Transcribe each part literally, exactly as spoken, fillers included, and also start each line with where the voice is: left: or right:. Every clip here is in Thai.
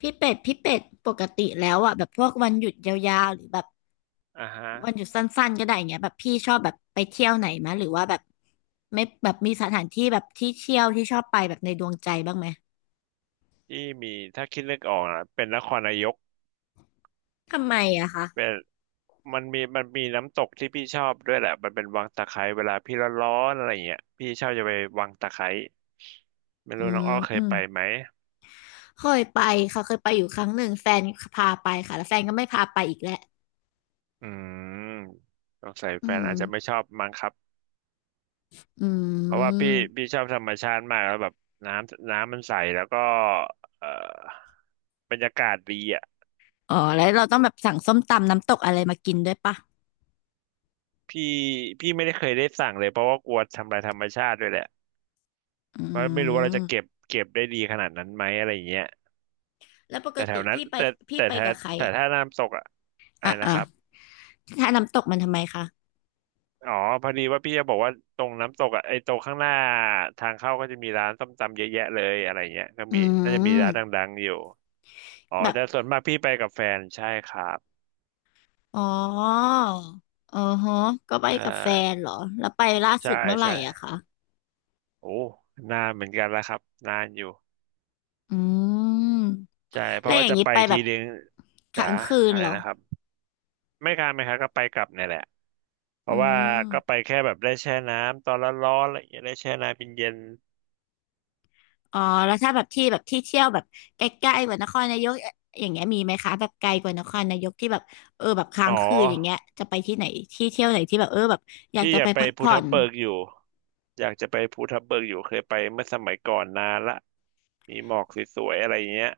left: พี่เป็ดพี่เป็ดปกติแล้วอ่ะแบบพวกวันหยุดยาวๆหรือแบบ
right: อ่าฮะ
left: วันหยุดสั้นๆก็ได้อย่างเงี้ยแบบพี่ชอบแบบไปเที่ยวไหนมะหรือว่าแบบไม่แบบมีสถานที่แบบที่เที่ยวที่ชอบไปแบบในดวงใจบ้างไหม
right: ที่มีถ้าคิดนึกออกนะเป็นนครนายก
left: ทำไมอะ
right: เป็
left: คะ
right: นมันมีมันมีน้ำตกที่พี่ชอบด้วยแหละมันเป็นวังตะไคร้เวลาพี่ร้อนๆอะไรเงี้ยพี่ชอบจะไปวังตะไคร้ไม่
left: อื
right: รู้น้อ
left: ม
right: งอ้อเค
left: อื
right: ย
left: ม
right: ไปไหม
left: เคยไปค่ะเคยไปอยู่ครั้งหนึ่งแฟนพาไปค่ะแล้วแฟนก็ไม่พาไปอีกแล้ว
right: อืมสงสัยแฟ
left: อื
right: นอาจจะไม่
left: ม
right: ชอบมั้งครับ
left: อื
right: เพราะว่าพี่พี่
left: ม
right: ชอบธรรมชาติมากแล้วแบบน้ำน้ำมันใสแล้วก็เอ่อบรรยากาศดีอ่ะ
left: อ๋อแล้วเราต้องแบบสั่งส้มตำน้ำตกอะไรมากินด้วยปะ
right: พี่พี่ไม่ได้เคยได้สั่งเลยเพราะว่ากลัวทำลายธรรมชาติด้วยแหละ
left: อื
right: ไม่ไม่รู้ว่าเราจะเก็บ
left: ม
right: เก็บได้ดีขนาดนั้นไหมอะไรอย่างเงี้ย
left: แล้วปก
right: แต่แถว
left: ติ
right: นั้น
left: พี่ไป
right: แต่
left: พี่
right: แต่
left: ไป
right: ถ้า
left: กับใคร
right: แต่
left: อะ
right: ถ้าน้ำตกอะอะไร
left: อ่ะ
right: นะ
left: อ่ะ
right: ครับ
left: ถ้าน้ำตกมันทำไมคะ
right: อ๋อพอดีว่าพี่จะบอกว่าตรงน้ำตกอะไอ้ตรงข้างหน้าทางเข้าก็จะมีร้านส้มตำเยอะแยะเลยอะไรเงี้ยก็
left: อื
right: มีน่าจะมีร้าน
left: ม
right: ดังๆอยู่อ๋อ
left: แบบ
right: แต่ส่วนมากพี่ไปกับแฟนใช่ครับ
left: อ๋ออ๋อฮะก็ไป
right: ใช่
left: กับแฟนเหรอ แล้วไปล่าสุ
right: ใช่
left: ดเมื่อไหร่
right: ใช่
left: อะคะ
right: โอ้นานเหมือนกันแล้วครับนานอยู่
left: อืม
right: ใช่เพ
left: แล้
right: ราะ
left: วอ
right: ว่า
left: ย่าง
right: จะ
left: นี้
right: ไป
left: ไปแบ
right: ที
left: บ
right: นึงจ๋า
left: ค้างคืน
right: อะไร
left: เหรอ
right: นะครับไม่ค้างไม่ค้างก็ไปกลับเนี่ยแหละ เพ
left: อื
right: ราะว่าก็ไป
left: ม
right: แค่แบบได้แช่น้ำตอนร้อนๆอะไรอย่างเงี้ยได้แช่น้ำเย็น
left: อ๋อแล้วถ้าแบบที่แบบที่เที่ยวแบบใกล้ๆกว่านครนายกอย่างเงี้ยมีไหมคะแบบไกลกว่านครนายกที่แบบเออแบบ
right: ๆ
left: ค้า
right: อ๋อ
left: งคืนอย่างเงี้ยจะไปที่ไหนที่เที่ยวไหนที่แบบเออแบบอยาก
right: พี่
left: จะ
right: อยา
left: ไป
right: กไป
left: พัก
right: ภู
left: ผ่อ
right: ทับ
left: น
right: เบิกอยู่อยากจะไปภูทับเบิกอยู่เคยไปเมื่อสมัยก่อนนานละมีหมอกสวยๆอะไรอย่างเงี้ย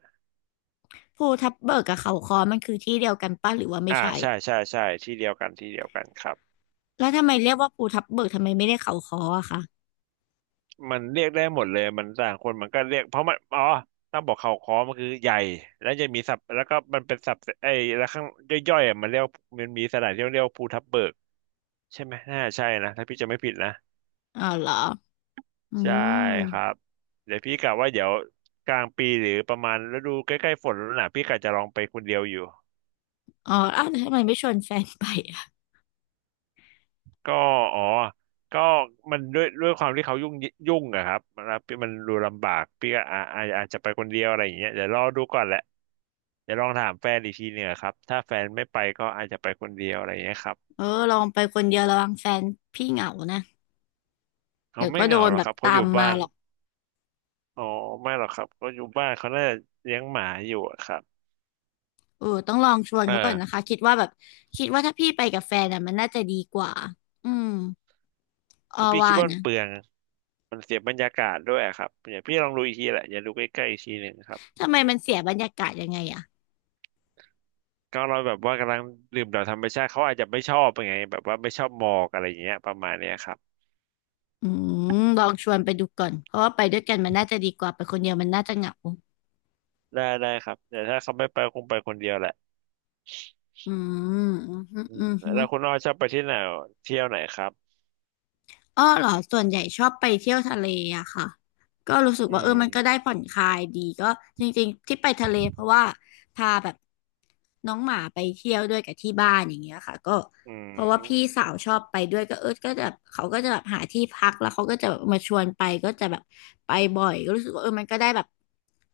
left: ภูทับเบิกกับเขาค้อมันคือที่เดียวกันป่ะหรือว่าไม่
right: อ่า
left: ใช่
right: ใช่ใช่ใช่ที่เดียวกันที่เดียวกันครับ
left: แล้วทำไมเรียกว่าภูทับเบิกทำไมไม่ได้เขาค้ออะคะ
right: มันเรียกได้หมดเลยมันต่างคนมันก็เรียกเพราะมันอ๋อต้องบอกเขาค้อมันคือใหญ่แล้วจะมีสับแล้วก็มันเป็นสับไอ้แล้วข้างย่อยๆอ่ะมันเรียกมันมีสถานที่เรียกว่าภูทับเบิกใช่ไหมน่าใช่นะถ้าพี่จะไม่ผิดนะ
left: อ๋อเหรออื
right: ใช่
left: ม
right: ครับเดี๋ยวพี่กะว่าเดี๋ยวกลางปีหรือประมาณฤดูใกล้ๆฝนแล้วนะพี่กะจะลองไปคนเดียวอยู่
left: อ๋ออ้าวแล้วทำไมไม่ชวนแฟนไปอะ
right: ก็อ๋อก็มันด้วยด้วยความที่เขายุ่งยุ่งอะครับมันมันดูลำบากพี่ก็อาอาอาจจะไปคนเดียวอะไรอย่างเงี้ยเดี๋ยวรอดูก่อนแหละเดี๋ยวลองถามแฟนอีกทีหนึ่งอะครับถ้าแฟนไม่ไปก็อาจจะไปคนเดียวอะไรอย่างเงี้ยครับ
left: เออลองไปคนเดียวระวังแฟนพี่เหงานะ
right: เขา
left: เดี๋ยว
right: ไม่
left: ก็
right: เห
left: โด
right: งา
left: น
right: หรอ
left: แบ
right: กค
left: บ
right: รับเขา
left: ตา
right: อ
left: ม
right: ยู่
left: มา
right: บ้าน
left: หรอก
right: อ๋อไม่หรอกครับเขาอยู่บ้านเขาน่าจะเลี้ยงหมาอยู่อะครับ
left: เออต้องลองชวน
right: เอ
left: เขาก่อนนะคะ
right: อ
left: คิดว่าแบบคิดว่าถ้าพี่ไปกับแฟนอะมันน่าจะดีกว่าอืม
right: แต่
left: อ้อ
right: พี่คิ
left: ว่า
right: ดว่ามัน
left: นะ
right: เปลือง มันเสียบรรยากาศด้วยอะครับอย่าพี่ลองดูอีกทีแหละอย่าดูใกล้ๆอีกทีหนึ่งครับ
left: ทำไมมันเสียบรรยากาศยังไงอะ
right: ก็เราแบบว่ากำลังดื่มด่ำธรรมชาติเขาอาจจะไม่ชอบไงแบบว่าไม่ชอบหมอกอะไรอย่างเงี้ยประมาณเนี้ยครับ
left: อืมลองชวนไปดูก่อนเพราะว่าไปด้วยกันมันน่าจะดีกว่าไปคนเดียวมันน่าจะเหงา
right: ได้ได้ครับแต่ถ้าเขาไม่ไปคงไปคนเดียวแหละ
left: อืมอืม
right: อื
left: อื
right: ม
left: ม
right: แล้วคุณอ้อชอบไปที่ไหนเที่ยวไหนครับ
left: อ้อเหรอส่วนใหญ่ชอบไปเที่ยวทะเลอะค่ะก็รู้สึก
right: อื
left: ว่าเออมันก็ได้
right: ม
left: ผ่อนคลายดีก็จริงๆที่ไปทะเลเพราะว่าพาแบบน้องหมาไปเที่ยวด้วยกับที่บ้านอย่างเงี้ยค่ะก็
right: อื
left: เพราะว่าพี่
right: ม
left: สาวชอบไปด้วยก็เออก็จะแบบเขาก็จะแบบหาที่พักแล้วเขาก็จะแบบมาชวนไปก็จะแบบไปบ่อยก็รู้สึกว่าเออมันก็ได้แบบ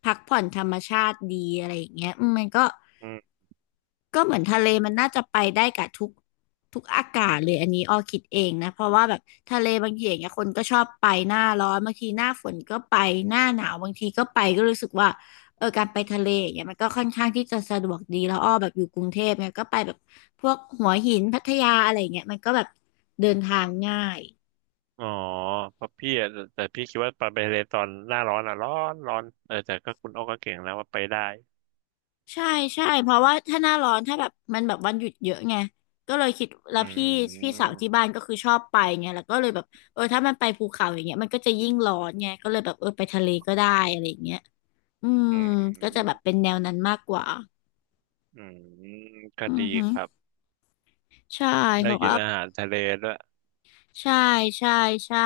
left: พักผ่อนธรรมชาติดีอะไรอย่างเงี้ยอืมมันก็
right: อืม
left: ก็เหมือนทะเลมันน่าจะไปได้กับทุกทุกอากาศเลยอันนี้ออคิดเองนะเพราะว่าแบบทะเลบางทีอย่างเงี้ยคนก็ชอบไปหน้าร้อนบางทีหน้าฝนก็ไปหน้าหนาวบางทีก็ไปก็รู้สึกว่าเออการไปทะเลอย่างเงี้ยมันก็ค่อนข้างที่จะสะดวกดีแล้วอ้อแบบอยู่กรุงเทพเนี่ยก็ไปแบบพวกหัวหินพัทยาอะไรอย่างเงี้ยมันก็แบบเดินทางง่าย
right: อ๋อเพราะพี่อะแต่แต่พี่คิดว่าไปทะเลตอนหน้าร้อนอ่ะร้อนร้อนเออแต่ก็คุณอ้อก็เก่งแล้วว่าไปได้
left: ใช่ใช่เพราะว่าถ้าหน้าร้อนถ้าแบบมันแบบวันหยุดเยอะไงก็เลยคิดแล้
right: อื
left: วพี่พี่สา
right: ม
left: วที่บ้านก็คือชอบไปไงแล้วก็เลยแบบเออถ้ามันไปภูเขาอย่างเงี้ยมันก็จะยิ่งร้อนไงก็เลยแบบเออไปทะเลก็ได้อะไรอย่างเงี้ยอืม
right: อื
left: ก็จะแบบ
right: ม
left: เป็นแนวนั้นมากกว่า
right: อืมก็
left: อื
right: ดี
left: อฮึ
right: ครับ
left: ใช่
right: ได้
left: เพราะ
right: กิน
left: ว่า
right: อาหารทะเลด้วย
left: ใช่ใช่ใช่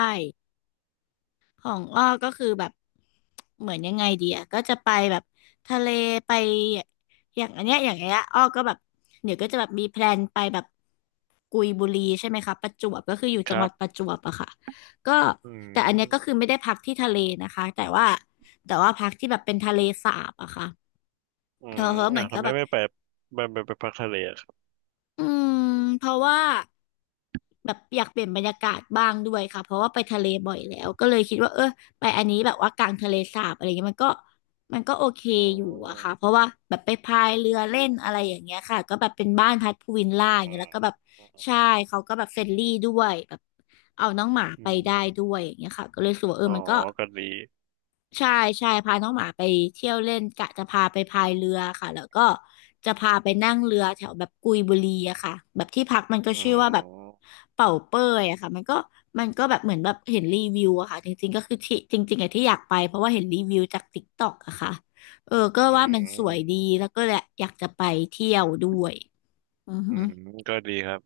left: ของอ้อก็คือแบบเหมือนยังไงดีอะก็จะไปแบบทะเลไปอย่างอันเนี้ยอย่างเงี้ยอ้อก็แบบเดี๋ยวก็จะแบบมีแพลนไปแบบกุยบุรีใช่ไหมคะประจวบก็คืออยู่
right: ค
left: จังห
right: รั
left: วัด
right: บ
left: ประจวบอะค่ะก็
right: อื
left: แต่อันเนี้ยก็คือ
right: ม
left: ไม่ได้พักที่ทะเลนะคะแต่ว่าแต่ว่าพักที่แบบเป็นทะเลสาบอะค่ะ
right: อื
left: เออ
right: ม
left: เหมื
right: อ่ะ
left: อนก็
right: ทำไม
left: แบบ
right: ไม่ไปไปไปไปพักทะเลอะครับ
left: อืมเพราะว่า แบบอยากเปลี่ยนบรรยากาศบ้างด้วยค่ะเพราะว่าไปทะเลบ่อยแล้วก็เลยคิดว่าเออไปอันนี้แบบว่ากลางทะเลสาบอะไรเงี้ยมันก็มันก็โอเค
right: อื
left: อยู่อะค่ะเพ
right: ม
left: ราะว่าแบบไปพายเรือเล่นอะไรอย่างเงี้ยค่ะก็แบบเป็นบ้านพักพูวิลล่าอย่า
right: อื
left: งเงี้ย
right: ม
left: แล้วก็แบบ
right: อืม
left: ใช่เขาก็แบบเฟรนลี่ด้วยแบบเอาน้องหมา
right: อื
left: ไป
right: ม
left: ได้ด้วยอย่างเงี้ยค่ะก็เลยรู้สึกว่าเอ
right: อ๋
left: อ
right: อ
left: มันก็
right: ก็ดี
left: ใช่ใช่พาน้องหมาไปเที่ยวเล่นกะจะพาไปพายเรือค่ะแล้วก็จะพาไปนั่งเรือแถวแบบกุยบุรีอะค่ะแบบที่พักมันก็
right: อื
left: ชื่อว่าแบบ
right: ม
left: เป่าเป้ยอะค่ะมันก็มันก็แบบเหมือนแบบเห็นรีวิวอะค่ะจริงๆก็คือที่จริงๆอะที่อยากไปเพราะว่าเห็นรีวิวจากติ๊กต็อกอะค่ะเออก็
right: อื
left: ว่ามันสวยดี
right: ม
left: แล้วก็แหละอยากจะไปเที่ยวด้วยอือ
right: อื
left: ฮึ
right: มก็ดีครับ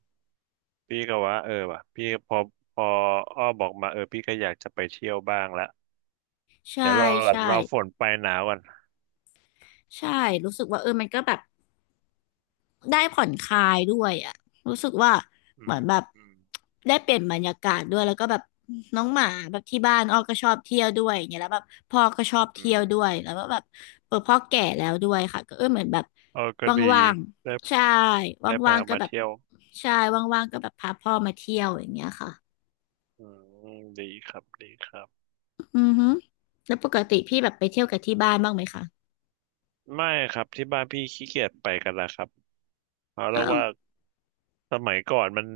right: พี่ก็ว่าเออว่ะพี่พอพออ้อบอกมาเออพี่ก็อยากจะไปเที่ยวบ้างละ
left: ใช่
right: เดี๋ยวรอก่อน
left: ใช่
right: รอฝนไปหนาวก่อน
left: ใช่รู้สึกว่าเออมันก็แบบ ได้ผ่อนคลายด้วยอ่ะรู้สึกว่า
right: อื
left: เหมือ
right: ม
left: นแบบ
right: อืม
left: ได้เปลี่ยนบรรยากาศด้วย แล้วก็แบบน้องหมาแบบที่บ้านอ้อก็ชอบเที่ยวด้วยอย่างเงี้ยแล้วแบบพ่อก็ชอบ
right: อื
left: เที่ยว
right: ม
left: ด้วยแล้วก็แบบเออพ่อแก่แล้วด้วยค่ะก็เออเหมือนแบบ
right: เออก็ดี
left: ว่าง
right: ได้
left: ๆ ใช่
right: ได้พา
left: ว่างๆก็
right: มา
left: แบบ
right: เที่ยว
left: ใช่ว่างๆก็แบบพาพ่อมาเที่ยวอย่างเงี้ยค่ะ
right: อืมดีครับดีครับ
left: อือฮึแล้วปกติพี่แบบไปเที่ยวกับที่บ้านบ้างไหมคะ
right: ไม่ครับที่บ้านพี่ขี้เกียจไปกันแล้วครับเอาเรี
left: อ้า
right: ยก
left: ว
right: ว่าสมัยก่อนมัน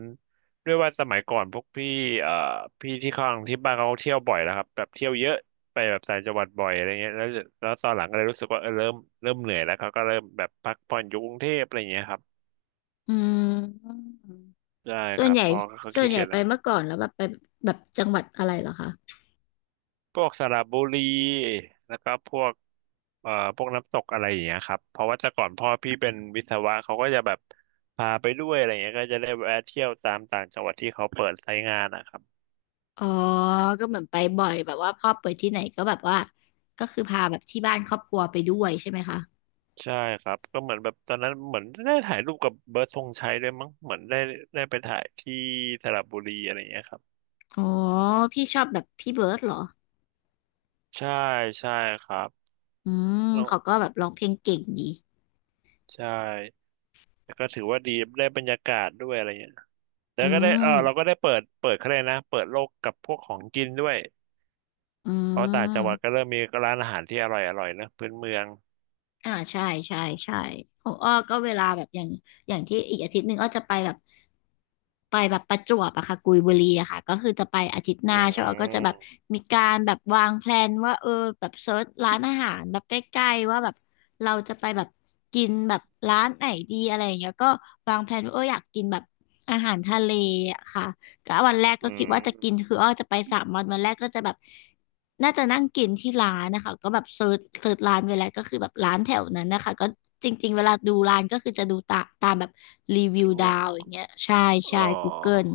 right: ด้วยว่าสมัยก่อนพวกพี่เอ่อพี่ที่ข้างที่บ้านเขาเที่ยวบ่อยแล้วครับแบบเที่ยวเยอะไปแบบต่างจังหวัดบ่อยอะไรเงี้ยแล้วแล้วตอนหลังก็เลยรู้สึกว่าเออเริ่มเริ่มเหนื่อยแล้วเขาก็เริ่มแบบพักผ่อนอยู่กรุงเทพอะไรเงี้ยครับ
left: อืม
right: ได้
left: ส่
right: ค
left: วน
right: รับ
left: ใหญ่
right: พอเขา
left: ส่ว
right: ขี้
left: นใหญ่
right: เกียจ
left: ไป
right: แล้ว
left: เมื่อก่อนแล้วแบบไปแบบจังหวัดอะไรเหรอคะ
right: พวกสระบุรีแล้วก็พวก เอ่อพวกน้ำตกอะไรอย่างเงี้ยครับเพราะว่าแต่ก่อนพ่อพี่เป็นวิศวะเขาก็จะแบบพาไปด้วยอะไรเงี้ยก็จะได้แวะเที่ยวตามต่างจังหวัดที่เขาเปิดใช้งานนะครับ
left: อ๋อก็เหมือนไปบ่อยแบบว่าพ่อไปที่ไหนก็แบบว่าก็คือพาแบบที่บ้านครอบครัวไปด้วยใช่ไหมคะ
right: ใช่ครับก็เหมือนแบบตอนนั้นเหมือนได้ถ่ายรูปกับเบิร์ดธงชัยด้วยมั้งเหมือนได้ได้ไปถ่ายที่สระบุรีอะไรอย่างเงี้ยครับ
left: อ๋อพี่ชอบแบบพี่เบิร์ดเหรอ
right: ใช่ใช่ครับ
left: อืม
right: แล้ว
left: เขาก็แบบร้องเพลงเก่งดี
right: ใช่แล้วก็ถือว่าดีได้บรรยากาศด้วยอะไรเงี้ยแล้
left: อื
right: วก็ได้เออ
left: ม
right: เราก็ได้เปิดเปิดเขาเลยกนะเปิดโลกกับพวกของกินด้วย
left: อื
right: เพราะต่างจังหวัดก็
left: ม
right: เริ่มมีร้านอาหารที่อร่อยอร่อยนะพื้นเมือง
left: อ่าใช่ใช่ใช่ของอ้อก็เวลาแบบอย่างอย่างที่อีกอาทิตย์หนึ่งอ้อจะไปแบบ ไปแบบประจวบอะค่ะกุยบุรีอะค่ะก็คือจะไปอาทิตย์ห
right: อื
left: น้าใช่ไหมก็จะแบบ
right: ม
left: มีการแบบวางแพลนว่าเออแบบเซิร์ชร้านอาหารแบบใกล้ๆว่าแบบเราจะไปแบบกินแบบร้านไหนดีอะไรอย่างเงี้ยก็วางแพลนว่าเอออยากกินแบบอาหารทะเลอะค่ะ ก็วันแรกก็
right: อื
left: คิด
right: ม
left: ว่าจะกินคืออ้อจะไปสามวันวันแรกก็จะแบบน่าจะนั่งกินที่ร้านนะคะก็แบบเซิร์ชเซิร์ชร้านไว้แล้วก็คือแบบร้านแถวนั้นนะคะก็จริงๆเวลาดูร้านก็คือจะดูตาตามแบบรีวิว
right: ดู
left: ดาวอย่างเงี้ยใช่
right: อ๋
left: ใช่
right: อ
left: กูเกิล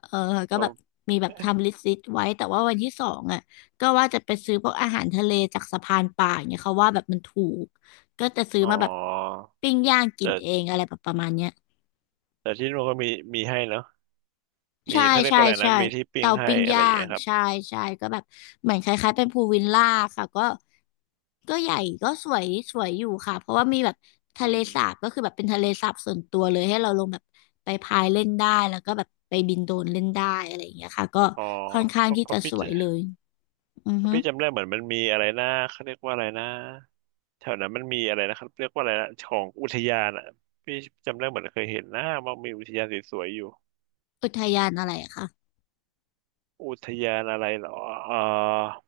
left: เออก็
right: ก็
left: แบบมีแบบทำลิสต์ไว้แต่ว่าวันที่สองอ่ะก็ว่าจะไปซื้อพวกอาหารทะเลจากสะพานป่าอย่างเงี้ยเขาว่าแบบมันถูกก็จะซื้อ
right: อ๋อ
left: มาแบบปิ้งย่างกิน
right: แต่
left: เองอะไรแบบประมาณเนี้ย
right: แต่ที่นู่นก็มีมีให้เนาะมี
left: ใช่
right: เขาเรียก
left: ใช่
right: ว่าอะไร
left: ใช่
right: นะมีที่ปิ้ง
left: เตา
right: ให้
left: ปิ้ง
right: อะไร
left: ย่า
right: อย่างเงี้
left: ง
right: ยครับ
left: ใช่ใช่ก็แบบเหมือนคล้ายๆเป็นพูลวิลล่าค่ะก็ก็ใหญ่ก็สวยสวยอยู่ค่ะเพราะว่ามีแบบทะ
right: อื
left: เล
right: ม
left: สาบก็คือแบบเป็นทะเลสาบส่วนตัวเลยให้เราลงแบบไปพายเล่นได้แล้วก็แบบไปบินโดรนเล่นได้อะไรอย่างเงี้ยค่ะก็
right: อ๋อ
left: ค่อนข้า
right: เพ
left: ง
right: ราะ
left: ที่
right: เพ
left: จะ
right: ราะ
left: ส
right: พี่
left: ว
right: จะ
left: ยเลยอือ
right: เพราะ
left: ฮึ
right: พี่จำได้เหมือนมันมีอะไรนะเขาเรียกว่าอะไรนะแถวนั้นมันมีอะไรนะครับเรียกว่าอะไรนะของอุทยานอ่ะพี่จำได้เหมือนเคยเห็นนะว่ามีอุทยานสวยๆอยู่
left: อุทยานอะไรอะคะ
right: อุทยานอะไรเหรอเอ่อ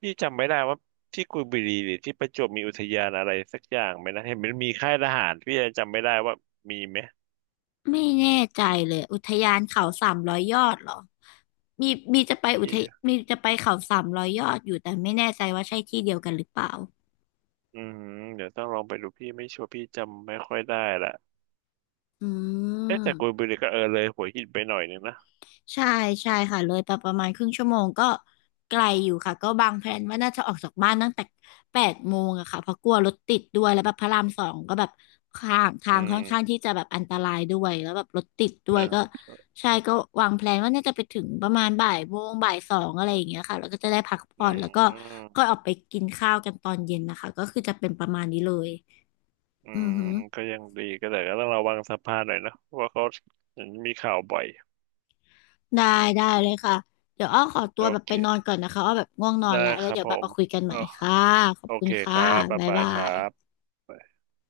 right: พี่จำไม่ได้ว่าที่กุยบุรีหรือที่ประจวบมีอุทยานอะไรสักอย่างไหมนะเห็นมันมีค่ายทหารพี่ยังจำไม่ได้ว่ามีไหม
left: ไม่แน่ใจเลยอุทยานเขาสามร้อยยอดเหรอมีมีจะไปอุ
right: พี่
left: ทยมีจะไปเขาสามร้อยยอดอยู่แต่ไม่แน่ใจว่าใช่ที่เดียวกันหรือเปล่า
right: อืมเดี๋ยวต้องลองไปดูพี่ไม่ชัวร์พี่จำไม่ค่อยได้ละ
left: อื
right: เอ๊ะแต่กุย
left: ม
right: บุรีก็เออเลยหัวหินไปหน่อยนึงนะ
left: ใช่ใช่ค่ะเลยไปประมาณครึ่งชั่วโมงก็ไกลอยู่ค่ะก็บางแพลนว่าน่าจะออกจากบ้านตั้งแต่แปดโมงอะค่ะเพราะกลัวรถติดด้วยแล้วแบบพระรามสองก็แบบทางทา
right: อื
left: งค่อ
right: ม
left: นข้างที่จะแบบอันตรายด้วยแล้วแบบรถติดด้ว
right: อ่
left: ยก็
right: า
left: ใช่ก็วางแพลนว่าน่าจะไปถึงประมาณบ่ายโมงบ่ายสองอะไรอย่างเงี้ยค่ะแล้วก็จะได้พัก
right: อื
left: ผ่อนแล้วก็
right: ม
left: ก็ออกไปกินข้าวกันตอนเย็นนะคะก็คือจะเป็นประมาณนี้เลย
right: อื
left: อื
right: ม
left: อหือ
right: ก็ยังดีก็แต่ก็ต้องระวังสะพานหน่อยนะเพราะว่าเขาเห็นมีข่าวบ่อย
left: ได้ได้เลยค่ะ เดี๋ยวอ้อขอตัว
right: โอ
left: แบบ
right: เค
left: ไปนอนก่อนนะคะอ้อแบบง่วงนอน
right: ได้
left: แล้วแล้
right: ค
left: ว
right: รับ
left: เดี๋ยว
right: ผ
left: แบบ
right: ม
left: มาคุยกันให
right: อ๋
left: ม่
right: อ
left: ค่ะขอบ
right: โอ
left: คุ
right: เค
left: ณ
right: ค
left: ค่ะ
right: รับบ๊าย
left: บ๊าย
right: บาย
left: บา
right: ครั
left: ย
right: บ